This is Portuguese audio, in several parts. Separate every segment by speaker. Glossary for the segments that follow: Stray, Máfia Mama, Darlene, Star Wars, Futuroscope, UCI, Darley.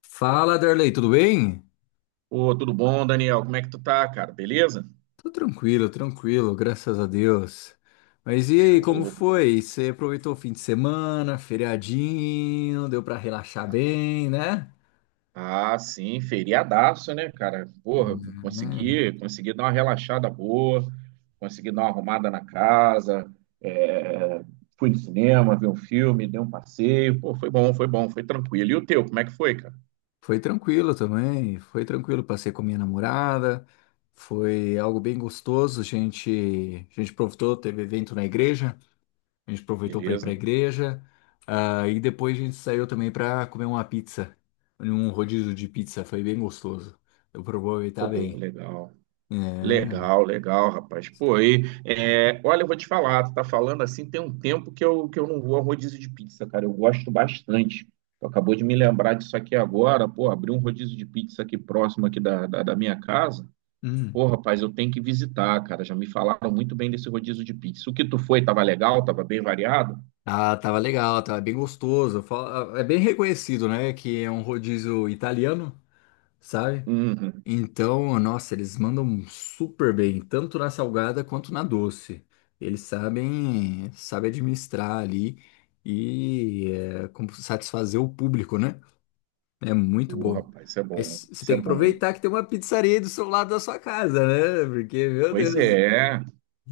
Speaker 1: Fala, Darley, tudo bem?
Speaker 2: Ô, tudo bom, Daniel? Como é que tu tá, cara? Beleza?
Speaker 1: Tô tranquilo, tranquilo, graças a Deus. Mas e aí, como
Speaker 2: Show.
Speaker 1: foi? Você aproveitou o fim de semana, feriadinho, deu pra relaxar bem, né?
Speaker 2: Ah, sim, feriadaço, né, cara? Porra,
Speaker 1: Uhum.
Speaker 2: consegui dar uma relaxada boa, consegui dar uma arrumada na casa, é, fui no cinema, vi um filme, dei um passeio. Pô, foi bom, foi bom, foi tranquilo. E o teu, como é que foi, cara?
Speaker 1: Foi tranquilo também, foi tranquilo, passei com minha namorada, foi algo bem gostoso, a gente aproveitou, teve evento na igreja. A gente aproveitou para ir para a
Speaker 2: Beleza?
Speaker 1: igreja. E depois a gente saiu também para comer uma pizza. Um rodízio de pizza. Foi bem gostoso. Eu aproveitar
Speaker 2: Pô,
Speaker 1: bem.
Speaker 2: legal.
Speaker 1: É.
Speaker 2: Legal, legal, rapaz. Pô, aí, olha, eu vou te falar, tu tá falando assim, tem um tempo que eu não vou a rodízio de pizza, cara. Eu gosto bastante. Tu acabou de me lembrar disso aqui agora, pô, abri um rodízio de pizza aqui próximo aqui da minha casa.
Speaker 1: Hum.
Speaker 2: Pô, rapaz, eu tenho que visitar, cara. Já me falaram muito bem desse rodízio de pizza. O que tu foi, tava legal, tava bem variado?
Speaker 1: Ah, tava legal, tava bem gostoso. É bem reconhecido, né? Que é um rodízio italiano, sabe?
Speaker 2: Uhum.
Speaker 1: Então, nossa, eles mandam super bem, tanto na salgada quanto na doce. Eles sabem administrar ali e é, como satisfazer o público, né? É muito
Speaker 2: Pô,
Speaker 1: bom.
Speaker 2: rapaz, isso é bom,
Speaker 1: Mas você
Speaker 2: isso
Speaker 1: tem
Speaker 2: é
Speaker 1: que
Speaker 2: bom.
Speaker 1: aproveitar que tem uma pizzaria aí do seu lado da sua casa, né? Porque, meu
Speaker 2: Pois
Speaker 1: Deus,
Speaker 2: é,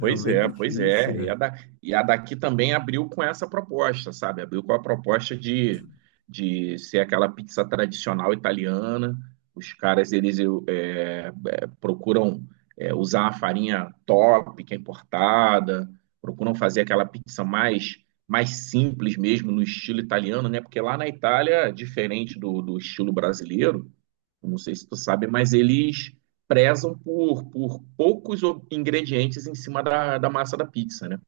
Speaker 1: é um
Speaker 2: é, pois
Speaker 1: benefício,
Speaker 2: é. E a,
Speaker 1: né?
Speaker 2: da, e a daqui também abriu com essa proposta, sabe? Abriu com a proposta de ser aquela pizza tradicional italiana. Os caras, eles procuram usar a farinha top, que é importada, procuram fazer aquela pizza mais simples mesmo, no estilo italiano, né? Porque lá na Itália, diferente do estilo brasileiro, eu não sei se tu sabe, mas eles prezam por poucos ingredientes em cima da massa da pizza, né?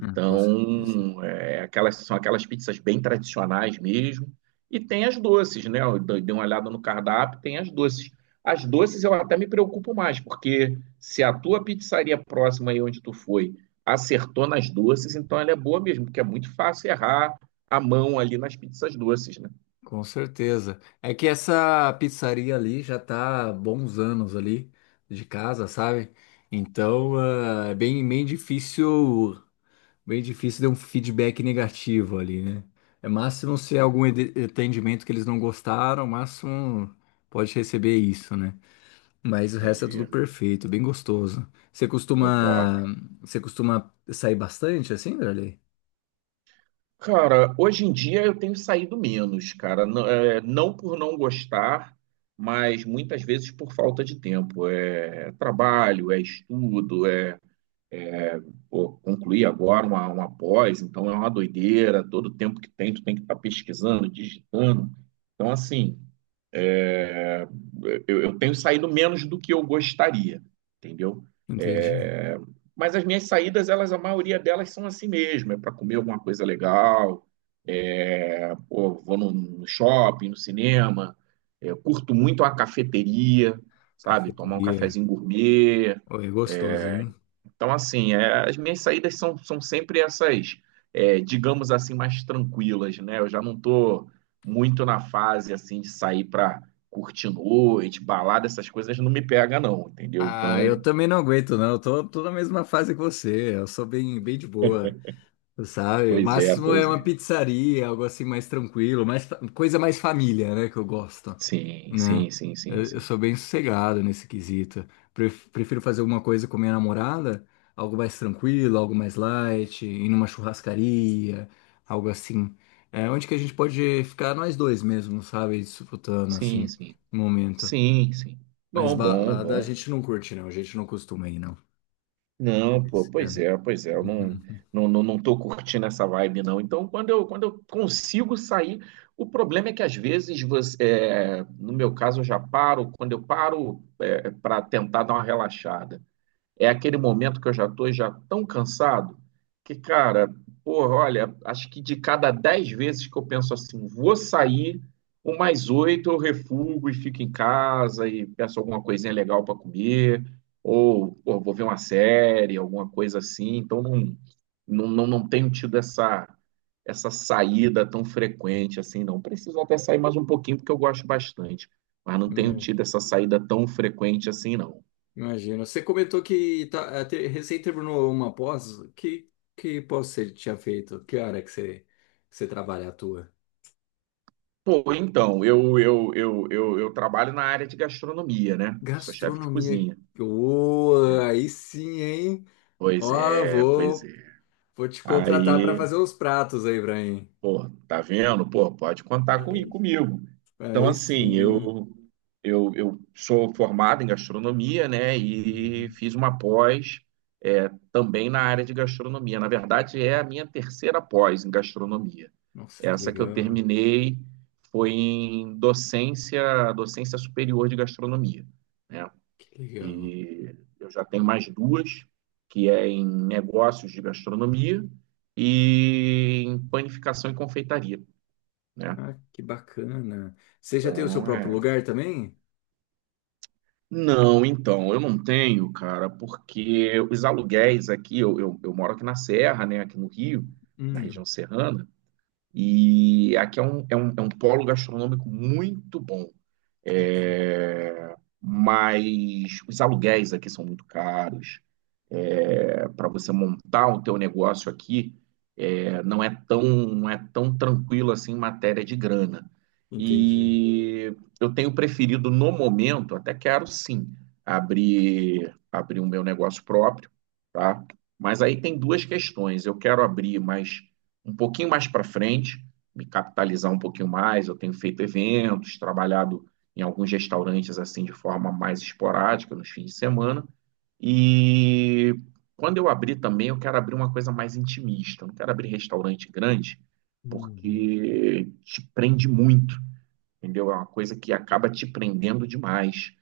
Speaker 1: Com certeza.
Speaker 2: são aquelas pizzas bem tradicionais mesmo. E tem as doces, né? Eu dei uma olhada no cardápio, tem as doces. As doces eu até me preocupo mais, porque se a tua pizzaria próxima aí onde tu foi acertou nas doces, então ela é boa mesmo, porque é muito fácil errar a mão ali nas pizzas doces, né?
Speaker 1: Com certeza. É que essa pizzaria ali já tá há bons anos ali de casa, sabe? Então, é bem, bem difícil dar um feedback negativo ali, né? É máximo se é algum atendimento que eles não gostaram, máximo pode receber isso, né? Mas o resto é tudo
Speaker 2: Entendi.
Speaker 1: perfeito, bem gostoso. Você
Speaker 2: Pô,
Speaker 1: costuma,
Speaker 2: top.
Speaker 1: Você costuma sair bastante assim, Darley?
Speaker 2: Cara, hoje em dia eu tenho saído menos, cara. Não, não por não gostar, mas muitas vezes por falta de tempo. É trabalho, é estudo, pô, concluir agora uma pós, então é uma doideira. Todo tempo que tem, tu tem que estar pesquisando, digitando. Então, assim, eu tenho saído menos do que eu gostaria, entendeu?
Speaker 1: Entendi.
Speaker 2: É, mas as minhas saídas, elas, a maioria delas são assim mesmo, é para comer alguma coisa legal. Pô, vou no shopping, no cinema, eu curto muito a cafeteria, sabe? Tomar um
Speaker 1: Cafeteria.
Speaker 2: cafezinho gourmet.
Speaker 1: Oi, é
Speaker 2: é,
Speaker 1: gostoso, hein?
Speaker 2: Então, assim, as minhas saídas são sempre essas, digamos assim, mais tranquilas, né? Eu já não tô muito na fase, assim, de sair pra curtir noite, balada, essas coisas não me pega, não, entendeu?
Speaker 1: Ah, eu
Speaker 2: Então,
Speaker 1: também não aguento, não. Tô na mesma fase que você. Eu sou bem, bem de boa. Sabe? O
Speaker 2: pois é,
Speaker 1: máximo é
Speaker 2: pois
Speaker 1: uma
Speaker 2: é.
Speaker 1: pizzaria, algo assim mais tranquilo, mais, coisa mais família, né? Que eu gosto,
Speaker 2: Sim,
Speaker 1: né?
Speaker 2: sim, sim, sim,
Speaker 1: Eu
Speaker 2: sim.
Speaker 1: sou bem sossegado nesse quesito. Prefiro fazer alguma coisa com minha namorada, algo mais tranquilo, algo mais light, ir numa churrascaria, algo assim. É onde que a gente pode ficar nós dois mesmo, sabe? Disputando,
Speaker 2: Sim,
Speaker 1: assim,
Speaker 2: sim.
Speaker 1: no momento.
Speaker 2: Sim, sim.
Speaker 1: Mas
Speaker 2: Bom, bom,
Speaker 1: balada a
Speaker 2: bom.
Speaker 1: gente não curte, não. A gente não costuma ir, não. É
Speaker 2: Não,
Speaker 1: que
Speaker 2: pô,
Speaker 1: esse ano.
Speaker 2: pois é, eu não, não tô curtindo essa vibe, não. Então, quando eu consigo sair, o problema é que às vezes você, no meu caso, eu já paro, quando eu paro, para tentar dar uma relaxada. É aquele momento que eu já tô já tão cansado que, cara, porra, olha, acho que de cada 10 vezes que eu penso assim, vou sair, umas oito eu refugo e fico em casa e peço alguma coisinha legal para comer, ou pô, vou ver uma série, alguma coisa assim. Então não, não, não tenho tido essa saída tão frequente assim, não. Preciso até sair mais um pouquinho porque eu gosto bastante, mas não tenho
Speaker 1: Uhum.
Speaker 2: tido essa saída tão frequente assim, não.
Speaker 1: Imagino. Você comentou que tá, recém terminou uma pós. Que pós você tinha feito? Que você trabalha, atua?
Speaker 2: Pô, então, eu trabalho na área de gastronomia, né? Sou chefe de
Speaker 1: Gastronomia.
Speaker 2: cozinha.
Speaker 1: Ô, aí sim, hein?
Speaker 2: Pois
Speaker 1: Ó,
Speaker 2: é, pois
Speaker 1: vou,
Speaker 2: é.
Speaker 1: Vou te contratar para
Speaker 2: Aí,
Speaker 1: fazer uns pratos aí pra mim.
Speaker 2: pô, tá vendo? Pô, pode contar comi-
Speaker 1: Aí,
Speaker 2: comigo. Então,
Speaker 1: aí
Speaker 2: assim,
Speaker 1: sim.
Speaker 2: eu sou formado em gastronomia, né? E
Speaker 1: Uhum.
Speaker 2: fiz uma pós também na área de gastronomia. Na verdade, é a minha terceira pós em gastronomia.
Speaker 1: Nossa, que
Speaker 2: Essa que eu
Speaker 1: legal.
Speaker 2: terminei foi em docência, docência superior de gastronomia, né?
Speaker 1: Que legal.
Speaker 2: E eu já tenho mais duas, que é em negócios de gastronomia e em panificação e confeitaria, né?
Speaker 1: Ah, que bacana. Você já tem o seu
Speaker 2: Então,
Speaker 1: próprio
Speaker 2: é...
Speaker 1: lugar também?
Speaker 2: Não, então, eu não tenho, cara, porque os aluguéis aqui, eu moro aqui na Serra, né, aqui no Rio, na região
Speaker 1: Hum,
Speaker 2: serrana, e aqui é um polo gastronômico muito bom. É, Mas os aluguéis aqui são muito caros, para você montar o teu negócio aqui, não é tão tranquilo assim em matéria de grana.
Speaker 1: entendi.
Speaker 2: E eu tenho preferido no momento, até quero sim, abrir o meu negócio próprio, tá? Mas aí tem duas questões. Eu quero abrir mais um pouquinho mais para frente, me capitalizar um pouquinho mais. Eu tenho feito eventos, trabalhado em alguns restaurantes assim de forma mais esporádica nos fins de semana. E quando eu abrir também, eu quero abrir uma coisa mais intimista. Eu não quero abrir restaurante grande,
Speaker 1: Uhum.
Speaker 2: porque te prende muito, entendeu? É uma coisa que acaba te prendendo demais.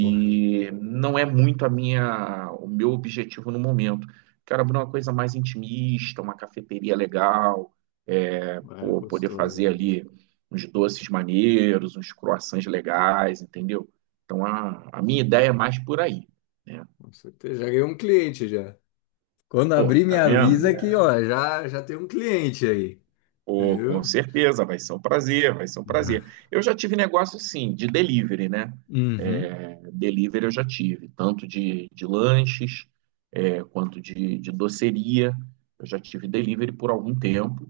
Speaker 1: Correto.
Speaker 2: não é muito a minha, o meu objetivo no momento. Quero abrir uma coisa mais intimista, uma cafeteria legal,
Speaker 1: É
Speaker 2: pô, poder fazer
Speaker 1: gostosinho,
Speaker 2: ali uns doces maneiros, uns croissants legais, entendeu? Então a minha ideia é mais por aí, né?
Speaker 1: com certeza. Já ganhei um cliente já. Quando
Speaker 2: Oi,
Speaker 1: abrir, me
Speaker 2: tá vendo?
Speaker 1: avisa que, ó, já tem um cliente aí,
Speaker 2: Pô, com
Speaker 1: viu?
Speaker 2: certeza, vai ser um prazer, vai ser um
Speaker 1: Uhum.
Speaker 2: prazer. Eu já tive negócio, sim, de delivery, né?
Speaker 1: Uhum.
Speaker 2: É, delivery eu já tive, tanto de lanches, quanto de doceria. Eu já tive delivery por algum tempo.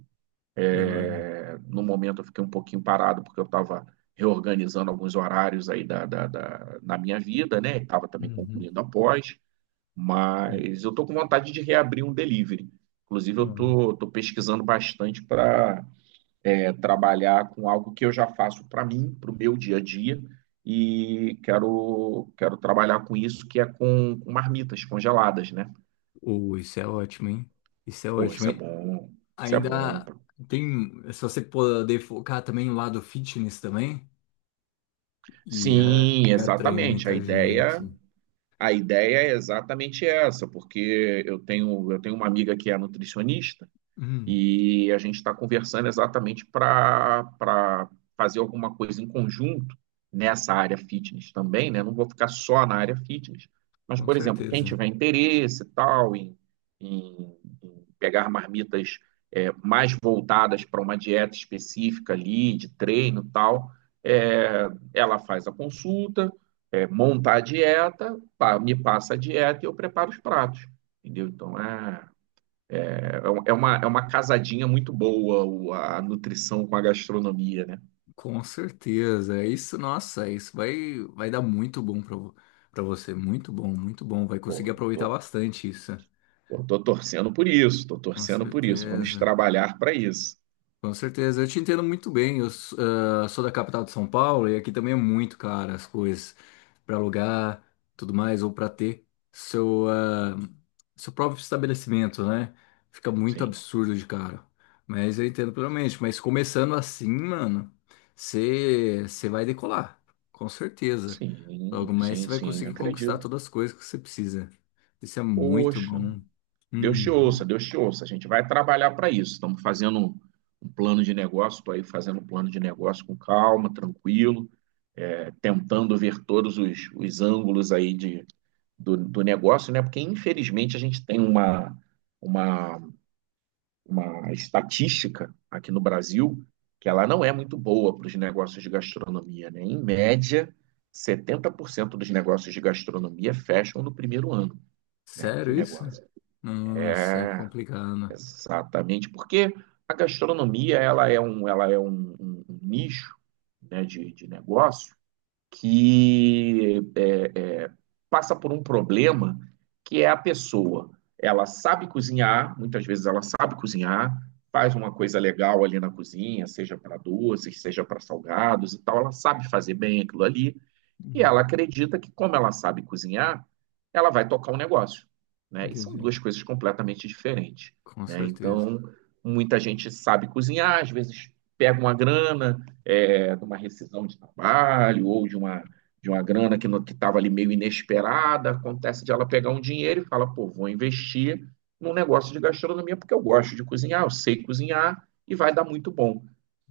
Speaker 1: Da hora.
Speaker 2: É, no momento eu fiquei um pouquinho parado, porque eu estava reorganizando alguns horários aí na minha vida, né? Estava também
Speaker 1: Uhum.
Speaker 2: concluindo a pós. Mas eu tô com vontade de reabrir um delivery. Inclusive, eu
Speaker 1: Uhum.
Speaker 2: estou tô, tô pesquisando bastante para trabalhar com algo que eu já faço para mim, para o meu dia a dia, e quero trabalhar com isso, que é com, marmitas congeladas, né?
Speaker 1: Isso é ótimo, hein? Isso é
Speaker 2: Pô,
Speaker 1: ótimo,
Speaker 2: isso é
Speaker 1: hein?
Speaker 2: bom, isso é bom.
Speaker 1: Ainda tem, se você poder focar também no lado fitness também, e, é,
Speaker 2: Sim,
Speaker 1: e atrai
Speaker 2: exatamente. A
Speaker 1: muita
Speaker 2: ideia,
Speaker 1: gente.
Speaker 2: a ideia é exatamente essa, porque eu tenho uma amiga que é nutricionista.
Speaker 1: Hum,
Speaker 2: E a gente está conversando exatamente para fazer alguma coisa em conjunto nessa área fitness também, né? Não vou ficar só na área fitness, mas,
Speaker 1: com
Speaker 2: por exemplo, quem
Speaker 1: certeza.
Speaker 2: tiver interesse e tal em, em, em pegar marmitas mais voltadas para uma dieta específica ali, de treino e tal, é, ela faz a consulta, monta a dieta, me passa a dieta e eu preparo os pratos, entendeu? Então, é uma casadinha muito boa a nutrição com a gastronomia, né?
Speaker 1: Com certeza. É isso, nossa, é isso vai, vai dar muito bom pra, pra você. Muito bom, muito bom. Vai conseguir
Speaker 2: Pô,
Speaker 1: aproveitar
Speaker 2: tô,
Speaker 1: bastante isso.
Speaker 2: pô, tô torcendo por isso, tô
Speaker 1: Com
Speaker 2: torcendo por isso. Vamos
Speaker 1: certeza.
Speaker 2: trabalhar para isso.
Speaker 1: Com certeza, eu te entendo muito bem. Sou da capital de São Paulo e aqui também é muito caro as coisas para alugar, tudo mais, ou para ter seu, ah, seu próprio estabelecimento, né? Fica muito
Speaker 2: Sim,
Speaker 1: absurdo de caro. Mas eu entendo plenamente. Mas começando assim, mano, você vai decolar, com certeza. Logo
Speaker 2: sim,
Speaker 1: mais
Speaker 2: sim,
Speaker 1: você vai
Speaker 2: sim, eu
Speaker 1: conseguir conquistar
Speaker 2: acredito.
Speaker 1: todas as coisas que você precisa. Isso é muito
Speaker 2: Poxa,
Speaker 1: bom.
Speaker 2: Deus te
Speaker 1: Uhum.
Speaker 2: ouça, Deus te ouça. A gente vai trabalhar para isso. Estamos fazendo um, plano de negócio, estou aí fazendo um plano de negócio com calma, tranquilo, tentando ver todos os ângulos aí do negócio, né? Porque infelizmente a gente tem uma uma uma estatística aqui no Brasil que ela não é muito boa para os negócios de gastronomia, né? Em média, 70% dos negócios de gastronomia fecham no primeiro ano, né, de
Speaker 1: Sério isso?
Speaker 2: negócio.
Speaker 1: Nossa, é
Speaker 2: É,
Speaker 1: complicado.
Speaker 2: exatamente, porque a gastronomia ela é um nicho, né, de negócio que é, passa por um problema que é a pessoa. Ela sabe cozinhar, muitas vezes ela sabe cozinhar, faz uma coisa legal ali na cozinha, seja para doces, seja para salgados e tal, ela sabe fazer bem aquilo ali, e ela
Speaker 1: Uhum.
Speaker 2: acredita que, como ela sabe cozinhar, ela vai tocar um negócio, né? E são
Speaker 1: Entendi.
Speaker 2: duas coisas completamente diferentes,
Speaker 1: Com
Speaker 2: né?
Speaker 1: certeza.
Speaker 2: Então, muita gente sabe cozinhar, às vezes pega uma grana de uma rescisão de trabalho ou de uma grana que estava ali meio inesperada. Acontece de ela pegar um dinheiro e fala, pô, vou investir num negócio de gastronomia porque eu gosto de cozinhar, eu sei cozinhar e vai dar muito bom.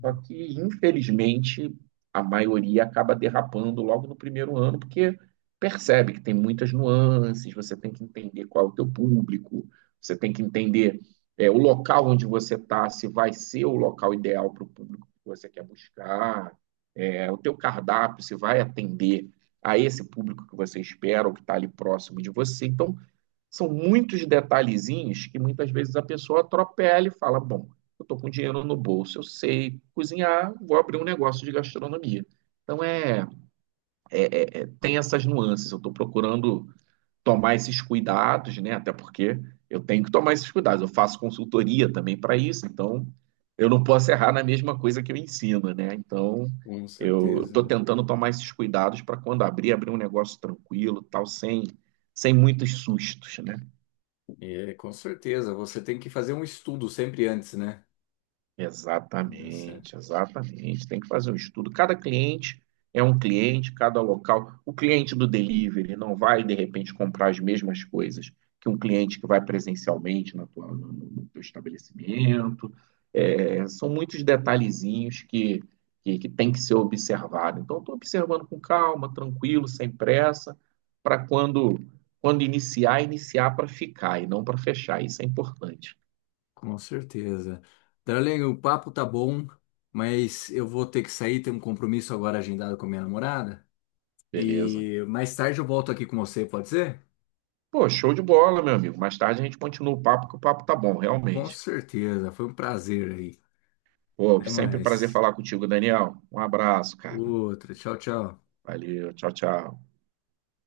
Speaker 2: Só que, infelizmente, a maioria acaba derrapando logo no primeiro ano, porque percebe que tem muitas nuances, você tem que entender qual é o teu público, você tem que entender o local onde você está, se vai ser o local ideal para o público que você quer buscar, o teu cardápio, se vai atender a esse público que você espera ou que está ali próximo de você. Então, são muitos detalhezinhos que muitas vezes a pessoa atropela e fala: Bom, eu estou com dinheiro no bolso, eu sei cozinhar, vou abrir um negócio de gastronomia. Então tem essas nuances. Eu estou procurando tomar esses cuidados, né? Até porque eu tenho que tomar esses cuidados. Eu faço consultoria também para isso, então eu não posso errar na mesma coisa que eu ensino, né? Então
Speaker 1: Com
Speaker 2: eu
Speaker 1: certeza.
Speaker 2: estou
Speaker 1: Né?
Speaker 2: tentando tomar esses cuidados para quando abrir, abrir um negócio tranquilo, tal, sem muitos sustos, né?
Speaker 1: E é, com certeza, você tem que fazer um estudo sempre antes, né? Deu certo.
Speaker 2: Exatamente, exatamente. Tem que fazer um estudo. Cada cliente é um cliente, cada local. O cliente do delivery não vai, de repente, comprar as mesmas coisas que um cliente que vai presencialmente na tua, no, no teu estabelecimento. É, são muitos detalhezinhos que, que tem que ser observado. Então, estou observando com calma, tranquilo, sem pressa, para quando iniciar, iniciar para ficar e não para fechar. Isso é importante.
Speaker 1: Com certeza. Darlene, o papo tá bom, mas eu vou ter que sair, tenho um compromisso agora agendado com a minha namorada.
Speaker 2: Beleza?
Speaker 1: E mais tarde eu volto aqui com você, pode ser?
Speaker 2: Pô, show de bola, meu amigo. Mais tarde a gente continua o papo, que o papo tá bom,
Speaker 1: Com
Speaker 2: realmente.
Speaker 1: certeza. Foi um prazer aí.
Speaker 2: Pô,
Speaker 1: Até
Speaker 2: sempre um prazer
Speaker 1: mais.
Speaker 2: falar contigo, Daniel. Um abraço, cara.
Speaker 1: Outra. Tchau, tchau.
Speaker 2: Valeu, tchau, tchau.